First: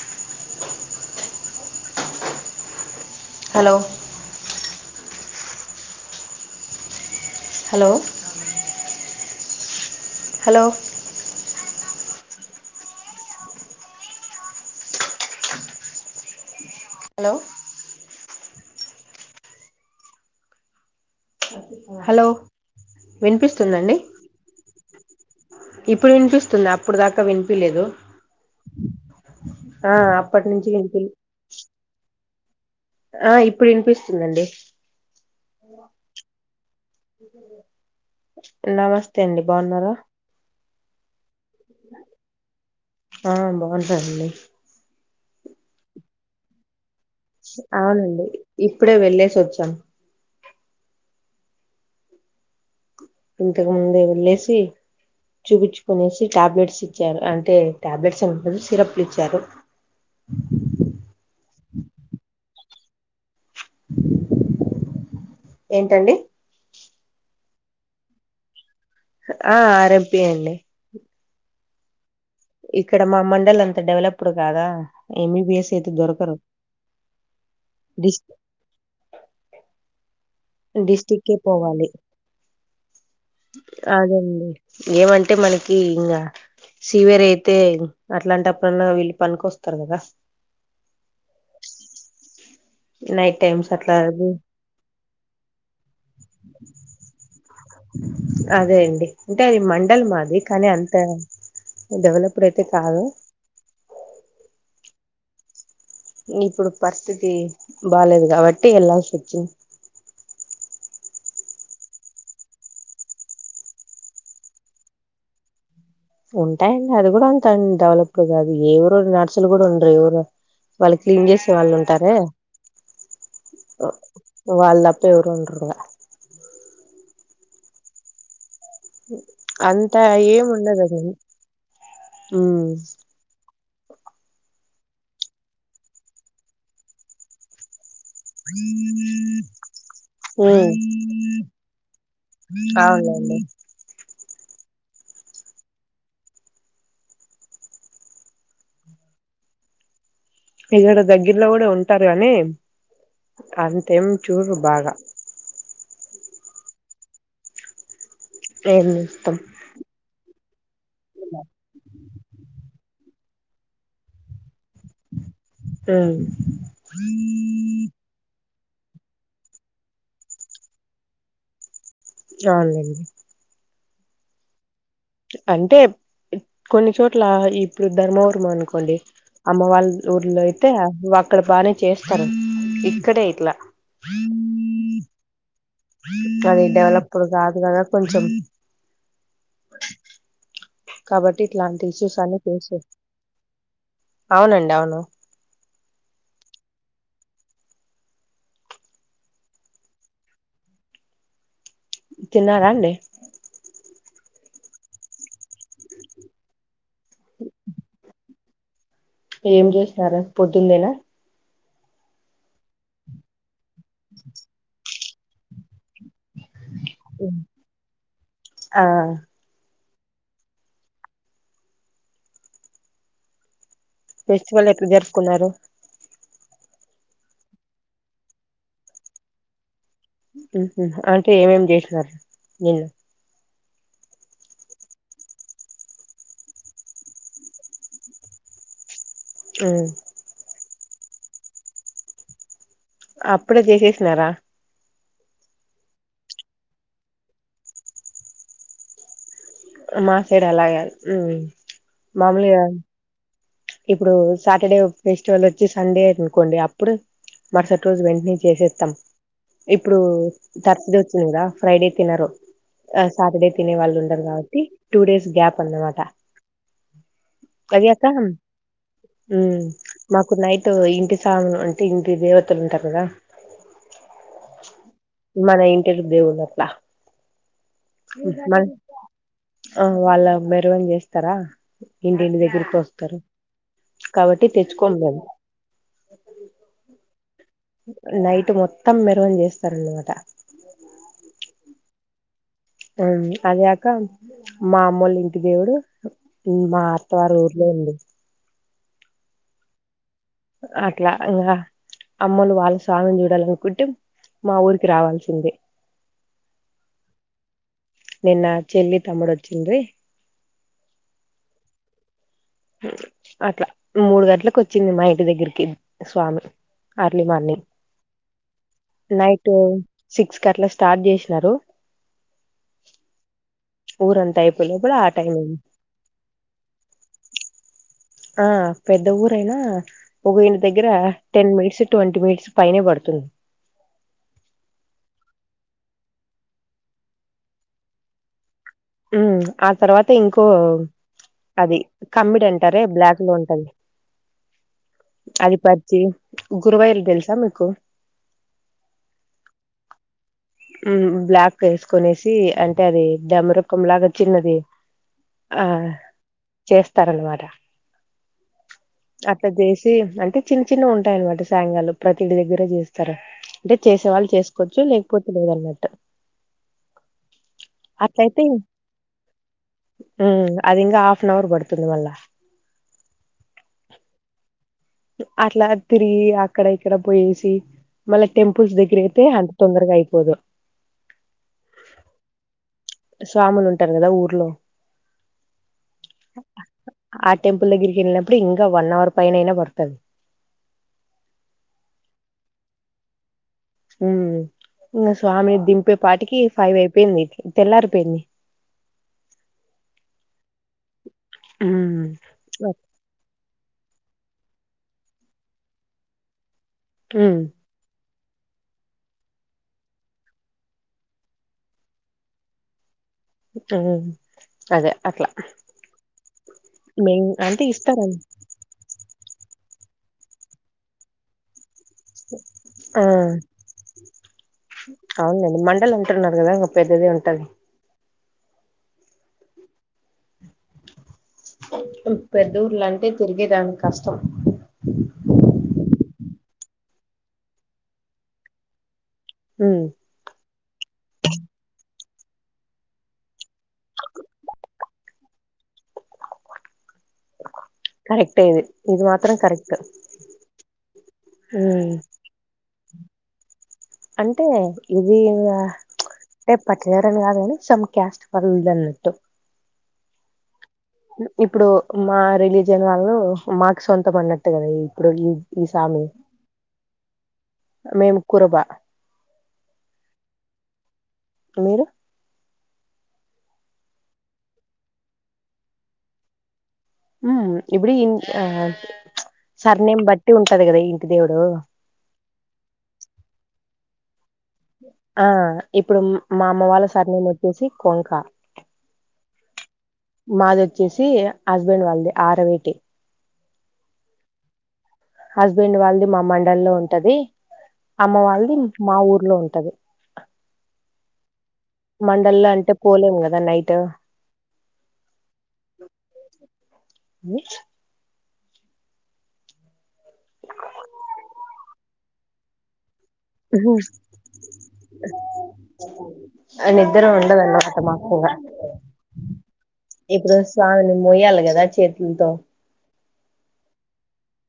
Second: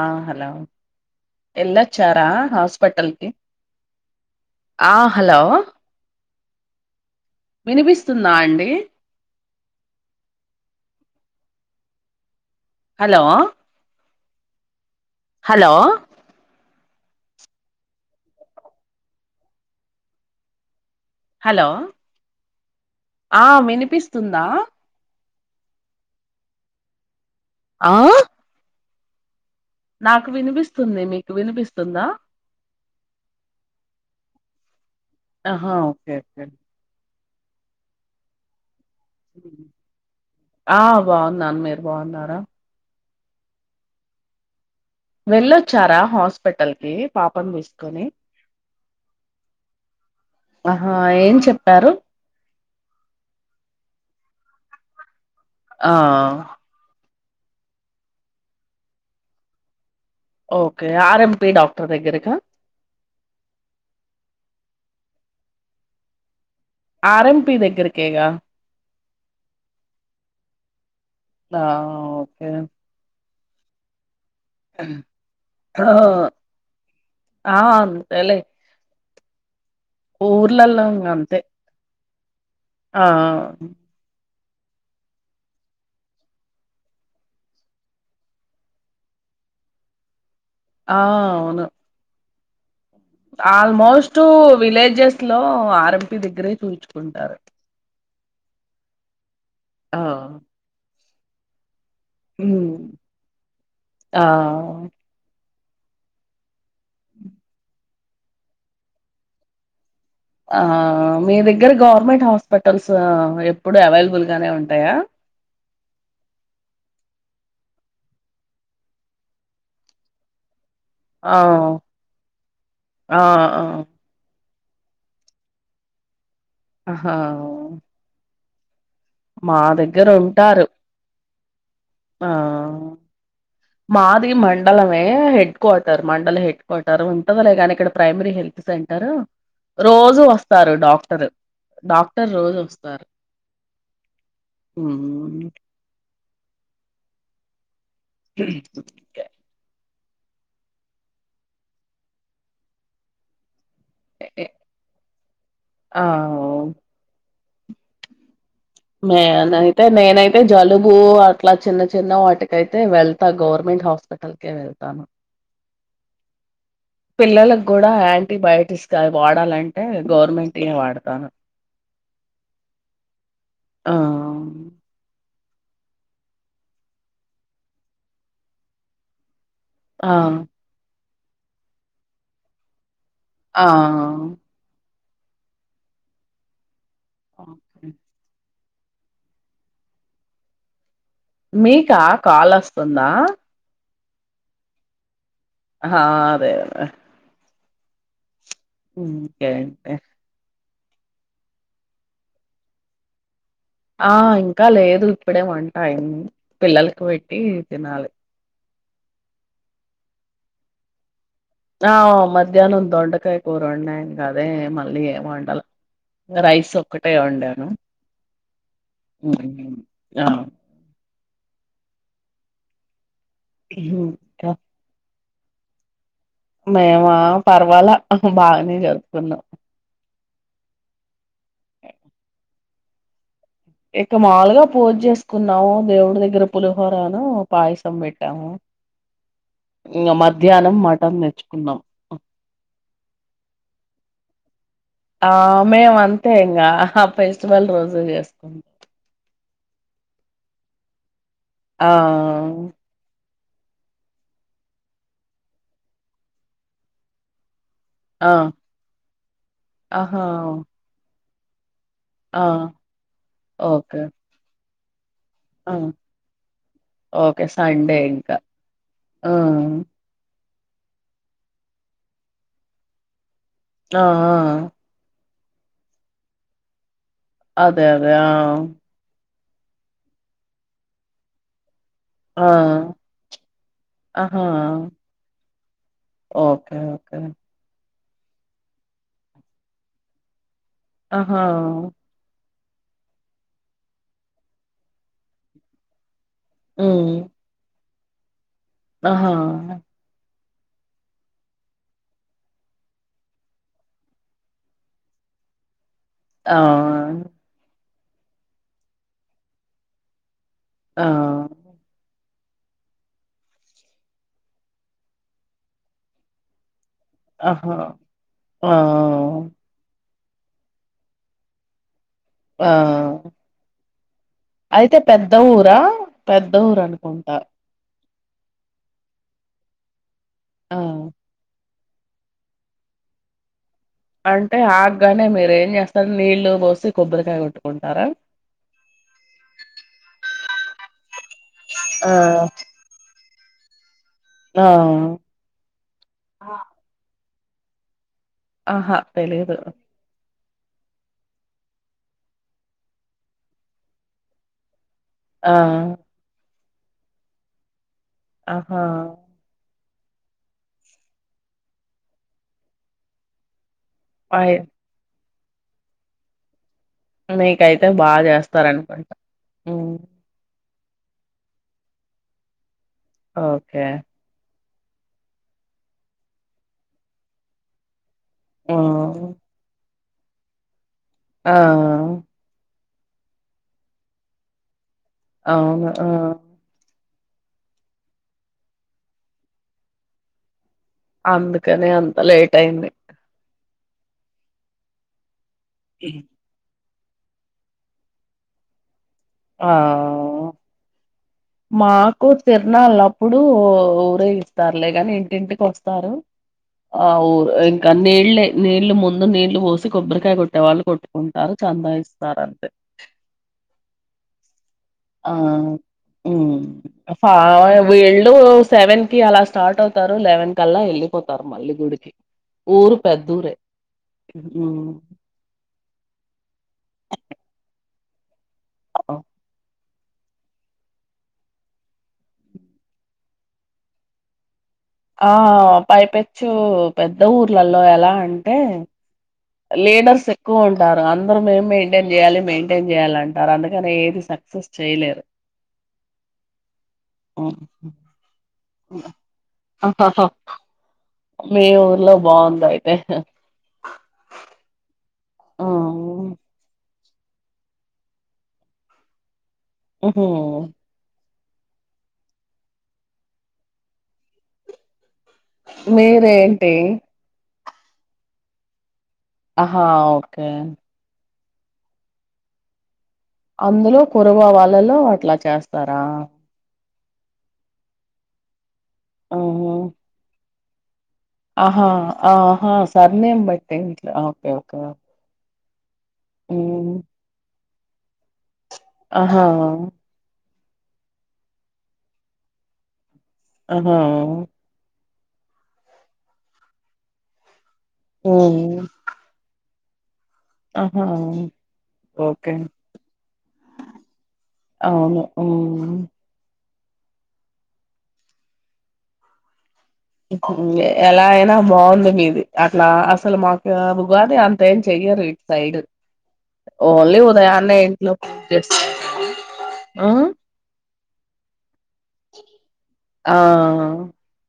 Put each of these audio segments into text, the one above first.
ఆ హలో ఎల్లచ్చారా హాస్పిటకీ హలో అ. హలో. హలో వినిపిస్తుందా అండి. Hello. Hello. Hello hello hello hello ఆ వినిపిస్తుందండి వినిపిస్తుందా ఇప్పుడు వినిపిస్తుంది అప్పుడు దాకా వి లేదు ఆ నాకు వినిపిస్తుంది వినిపి మీకు వినిపిస్తుందా ఆ ఇప్పుడు వినిపిస్తుందండి అహా ఓకే కే ఉ నమస్తే అండి బాగున్నారా ఆ బాగున్నా ఆ మీరు బాగున్నారా ఆ బాగున్నా అండి వెళ్ళొచ్చారా హాస్పిటల్ కి పాపను తీసుకొని అవునండి ఇప్పుడే వెళ్లేేసి వచ్చాం ఆహా ఏం చెప్పారు ఇంతకు ముందు వెళ్లేసి ఆ చూపించుకునేసి టాబ్లెట్స్ ఇచ్చారు అన్ అంటే టాబ్లెట్స్ సిరప్లు ఇచ్చారు ఓకే ఆర్ఎంపి డాక్టర్ దగ్గరకా ఏంటండి ఆర్ఎంపి దగ్గరకేగా ఆ అర్ ఎం పి ఎ అండి ఆ ఓకే ఇక్కడ మమలి అంత డెవలప్ ఇప్పుడు కాదా ఎంబీబిఎస్ అయితే దొరకరు ఆ అంతేలే ఊర్లలో ఇంగ డిస్టిక్కే అంతే పోవాలి ఆ అదండి ఏమంటే మనకి ఇంగా సివియర్ అయితే అట్లాంటప్పుడన్నా వీళ్ళు పనికొస్తారు కదా ఆ అవును నైట్ టైమ్స్ అట్లా ఆల్మోస్ట్ అది విలేజెస్ లో ఆర్ఎంపి దగ్గరే చూయించుకుంటారు అదే అండి అంటే అది ఆ మండల్ మాది కానీ అంత డెవేలపుడు అయితే ఉమ్ కాదు ఆ ఇప్పుడు పరిస్థితి బాలేేదు కాబట్టి వెళ్లాాల్సి వచ్చింది మీ దగ్గర గవర్నమెంట్ హాస్పిటల్స్ ఎప్పుడు అవైలబుల్గానే ఉంటాయా. ఉంటాయండి అది కూడా అంతాంత డెవలపుడు కాదు ఏవరు నర్సులు కూడా ఉండరు ఎవరు. వాళ్ళు క్లీన్ ఆ చేసే వాళ్ళు ఉంటారే ఆ ఆ వాళ్ళ అంతోరు ఉండరు గద ఆ అంతా ఏం ఉంటారు ఉండదుఅసలు ఆ ఉ మాది మండలమే హెడ్ క్వార్టర్ మండల హెడ్ క్వార్టర్ ఉంటదలేగాని ఇక్కడ ప్రైమరీ హెల్త్ సెంటరు రోజు ఉమ్ వస్తారు డాక్టరు డాక్టర్ రోజు వస్తారు అవునండి ఉ ఇక్కడ దగ్జిర్లో కూడా ఉంటారు కానీ అంతేం చూరు బాగా ఆ ఏం చేస్తాం మేన్ అయితే నేనైతే జలుబు అట్లా చిన్న చిన్న వాటికైతే వెళ్తా గవనమెంట్ హాస్పిటల్ కే వెళ్తా అ పిల్లలకు కూడా యాంటీబయోటిక్ స్ ఇస్తా వాడాలంటే గవర్నమెంట్ ఏ వాడతాను. చాల్లేడి ఆ అంటే కొన్ని చోట్ల ఇప్పుడు ధర్మవరం అనుకోండి అమ్మ వాళ్ళ ఆ ఊర్లో అయితే ఇక్కడ బానే చేస్తారు ఈ కడ యిట్లా ఆ కానీ డెవలప్ ఇప్పుడు కాదు కదా ఓకే. కొంచెం కాబట్టి ఇట్లాంటి మీకా ఇష్యూస్ అన్ని కాల్ ఫేస్ చేస్ వస్తుందా అవునండి అవును ఆా అదే అదే ఉ ఓకే అయితే చిన్నారండి ఆ ఇంకా లేదు ఇప్పుడే వంటాయి పిల్లలకి పెట్టి తినాలి. ఏం చేసినార పొద్దుందేనా ఆ మధ్యాహ్నం దొండకాయ కూర ఉంన్నాయను కదే మళ్ళీ ఏం వండాల రైసు. ఒకటయి ఒండాను ఆ మ్ ఆ ఇంకా ఫెస్టివల్ ఎట్ల జర్ కున్నారు మేవా పర్వాలా బాగానే జరుపుకున్నాం హ్మ్ హ్మ్ హ ఏ ఏమేం చేసినారు నిన్ను ఇక మావూలుగా పూజ చేసుకున్నాము దేవుడి దగ్గర పులిహోరాను పాయసం పెట్టాము ఉమ్ ఇంగ మధ్యాహ్నం మా అం నేర్చుకుందాం అప్పుడే చేసేసినారా ఆ మేము అంతే ఇంకా ఆ ఫెస్టివల్ రోజు చేసుకుంటా మా సైడ్ అలా గాదు ఉం ఆ ఇప్పుడు సాటర్డే ఫెస్టివల్ వచ్చి సండే అనుకోండి అప్పుడు మరుసటి రోజు ఆ వెంటనే చేసేస్తాం ఇప్పుడు ఆహా తరస్దే రా ఫ్రైడే తినరు ఆ సాటర్డే తినే వాళ్ళు ఓకే ఉండరు కాబట్టి టూడేస్ గ్యాప్ ఆ! అన్న మాటా ఓకే సండే ఇంకా మ్ ఆ మాకు నైట్ ట్ ఇంటి సామాను అంటే ఇంటి దేవతలు ఉంటారు కదా ఆ ఆ మన ఇంటి కి దేవుళ్ళు అట్ల అదే అదే ఆ ఆ వాళ్ళ మెరివిని చేస్తారా ఇంటింటి ఆ! దగ్గరికి ఒస్తరు ఆహా! కాబట్టి తెచ్చుకోం మేం ఓకే ఓకే నైట్ మొత్తం మెరవని చేస్తారున్నమాట ఆహా అది కాక మా అమ్మోలు ఇంటి దేవుడు మా అత్తవారి ఊర్లో అండి ఆ హా అట్లా ఇంకా అమ్మలు వాళ్ళ స్వామీ నీ చూడాలనుకుంటే మా ఊరికి రావాల్సిందే ఆ నిన్న చెల్లి తమ్ముడుొచ్చిరీ ఆ అట్లా మూడు గంటలలకు వచ్చింది మా ఇంటి దగ్గరికి స్వామి అర్లీ మార్నింగ్ ఆహా! ఆ! నైట్ సిక్స్ కి అట్లా స్టార్ట్ చేసినారు ఆ ఊరంతా అయిపోయే లోపల అయితే ఆ టైం పెద్ద అయింది ఊరా పెద్ద ఊరనుకుంటా ఆ పెద్ద ఊరైనా ఒక ఇంటి ఆ! దగ్గర టెన్ మినిట్స్ ట్వంటీ మినిట్స్ పైనే పడుతుంది అంటే ఆగగానే మీరు ఏం చేస్తారు నీళ్లు పోసి కొబ్బరికాయ కొట్టుకుంటారా ఉమ్ ఆ తర్వాత ఇంకో అది ఆ! కమ్మిడి అంటార బ్లాక్ లో ఉంటది ఆ! అది పరిచి గురువైలు తెలుస కు ఆహా తెలియదు బ్లాక్ వేసుకనేసి అంటే అది డెమ రకం లాగా వచ్చిందిది ఆ చేస్తారన్నమాట ఆహా అంటే చిన్న చిన్న ఉంటాయినమాట సాఘాలు ప్రతింటి దగ్గరే చేస్తారు అంటే చేసే వాళ్ళు అయి చేసుకోవచ్చు లే పొతుదల నట్టు నీకైతే బాగా చేస్తారనుకుంటా ఉమ్, అది ఇంకా హఫ్ అన్ అవర్ పడుతుంది మళ్ళా ఓకే అట్లా తిరిగి అక్కడ ఇక్కడ పోయేసి మళ్ళ ఆ! టెంపుల్స్గర అతేంతొందరగాయి పోద ఆ స్వాములు ఉంటారు కదా ఊర్లో అవును ఆ ఆ టెంపుల్ దగ్గరికి వెళ్ళినప్పుడు ఇంకా వన్ అవర్ పైన అయినా పడుతుది అందుకని అంత లేట్ అయింది ఉ ఇ స్వామి దంపేటికి ఫైవ్ అయి పెన్నిి ఇంత ఎలారు పన్నిి ఆ మాకు తిరనళ్ళప్పుడు ఉరే ఇస్తారులేగాని ఇంటింటికి వస్తారు ఆ ఉమ్ ఊరు ఇంకా నీళ్ళే నీళ్లు ముందు నీళ్లు పోసి కొబ్బరికాయ కొట్టేవాళ్ళు కొట్టుకుంటారు చందా ఇస్తారంతే ఆ ఆ హు మేం ప అంటే ఇస్తారని వీళ్ళు సెవెన్ కి అలా స్టార్ట్ అవుతారు లెవెన్ కల్లా వెళ్ళలిపోతారు మళ్ళ గుడి ఆ అవునండి మండల్ అంటున్నారు కదా ఇంగ పెద్దదే ఉంటది అ పెద్ద ఊర్ల అంటే తిరిగేదానికి కష్టం ఆ పైపెచ్చు పెద్ద ఊర్లలో ఎలా అంటే ఉమ్ లిడర్స్ ఎ ఎక్కువ ఉంటారు అందరం మేం మెయింటైన్ చేయాలి మెయింటైన్ చేయాలి అంటారు అందుకని ఏది సక్సెస్ చేయలేరు కరెక్టే ఇది మాత్రం కరెక్ట్ మీ ఉమ్ ఊర్లో బాగుంద [inaudible] అంటే ఇది ఉమ్. టె పట్ వేరని కాదు గని సేమ్ క్యాస్ట్ పడు ద్దన్నట్టు మ్ హు ఇప్పుడు మా రిలీజియన్ వాళ్ళు మాకు సొంతం అన్నట్టు కదా ఇప్పుడు ఈ ఈ సామి మీరేేంటి మేము కురుమ ఆహా ఓకే మీరు అందులో కురవ వాళ్ళలో అట్లా చేస్తారా ఉ ఇప్పుడు ఇ ఆ ఉహు సర్ నేమ్ బట్టి ఉం టది గద ఈ ఆహా ఆహా సర్ నేమ్ బట్ ట్ల ఓ ఆ ఇప్పుడు మా అమ్మ వాళ్ళ ఉమ్. సర్ నేమ్ వచ్చేసి కొంకా అహా మాదోచ్చేసి హస్బెండ్ వాల్దీ ఆరవిటీ అహా హస్బెండ్ వాల్దీ మా మండల్ లో ఉంటది అమ్మ వాళ్ళది ఉమ్ మా ఊర్లో ఉంటది ఆహా మండల్లో ఓకే అంటే పోలేము కదా నైట్ అవును! ఉహ్ [unintelligible] ఇప్పుడు ఎలా అయినా బావుంది మీది. అట్లా అసలు మాకు ఉగాది అంత ఏం చెయ్యరు ఇటు సైడ్ ఆయాన్ దగార ఓన్లీ ఉండదన్నమాట. ఉదయాన్నే ఇంట్లో మాకుగా పూజ చేస్తారు ఆ ఇప్పుడు స్వామిని మోయాలి కదా చేతుల్ తో ఆహ్ హ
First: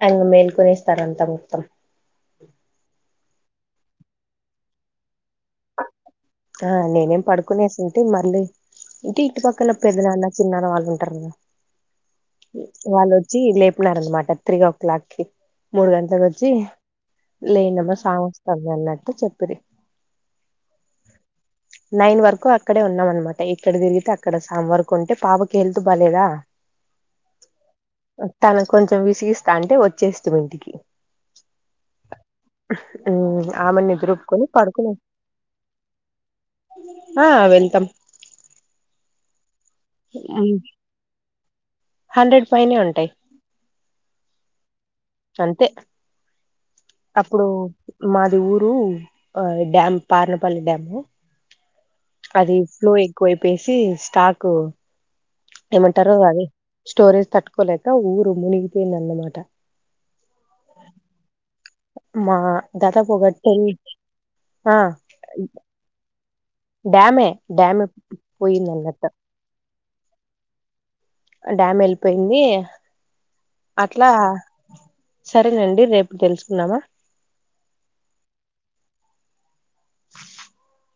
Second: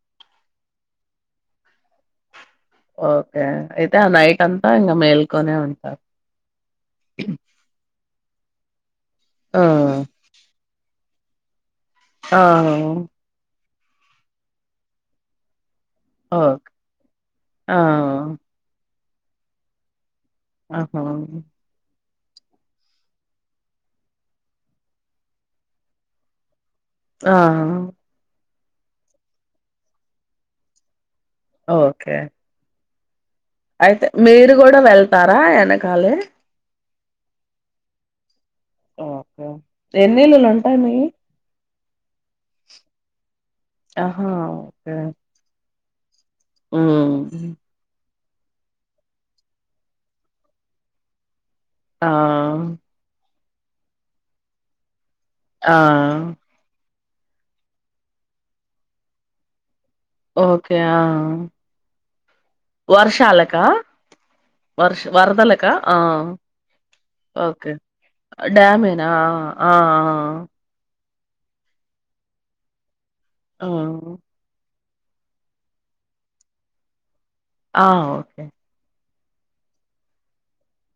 అయన్ మేల్కొనేస్తారు అంతా మొత్తం. ఓకే అండ్ అయితే ఆ నైట్ అంతా ఇంగా మేల్కొనే ఉంటారు. ఆహా నేనేం పడుకునేసి మర్లి ఇంటి ఇటు ఆ పక్కల పెద్దనాన్న, చినాన్న వాళ్ళు ఉం టార్గా ఆ వాళ్లొచ్చి లేప్ పున్నారన్నమాట త్రీ ఓ క్లాక్కి మూడు గంటలకు వచ్చి. ఓకే ఆ లేండి అమ్మా స్వమీ వస్తంది అన్నరూ ప్పు చెప్పుది ఆహ్ హా నైన్ వరకు అక్కడే ఉన్నాం. అనమాట ఎక్కడ తిరిగితే అక్కడ సాంవరకు ఉంటే. పాపకి ఎళ్తుూ బలేదా. ఆహ్ తను కొంచెం విసిగిస్తా అంటే. వచ్చేస్తిమి ఇంటికి. ఓకే ఆహ్ అయితే మీరు గూడా వెళ్తారా యేనకల్ కాాలే ఆ వెళ్తమ్ ఓకే ఎన్నిల్లులు హం ఉంటాయి మీయి హండ్రెడ్ పైన ఉం టాయి ఆహా ఓకే అంతే అప్పుడు మ్మ్ మాది ఊరు డ్యాం పారనపల్లి డ్యాము. ఆ అది ఫ్లో ఎక్కువైప్ పేసి స్టాకు ఆ ఏమంటారు. అది స్టోరేజ్ తట్టుకోలేక ఊరు మునిగిపోయిందన్నమాట. ఓకే ఆ మా దాదాపు ఒక వర్షాలకా టెన్ ఆ వర్ష్ వరదలకా ఆ డ్యామే ఓకే డ్యామే పోయింది డమేనా అన్నట్టు ఆ ఆ ఆ డ్యామ్ ఎళ్పోయింది ఆ అట్లా సరేనండి రేపుడు తెలుసుకున్నామా ఆ ఓకే [unintelligible]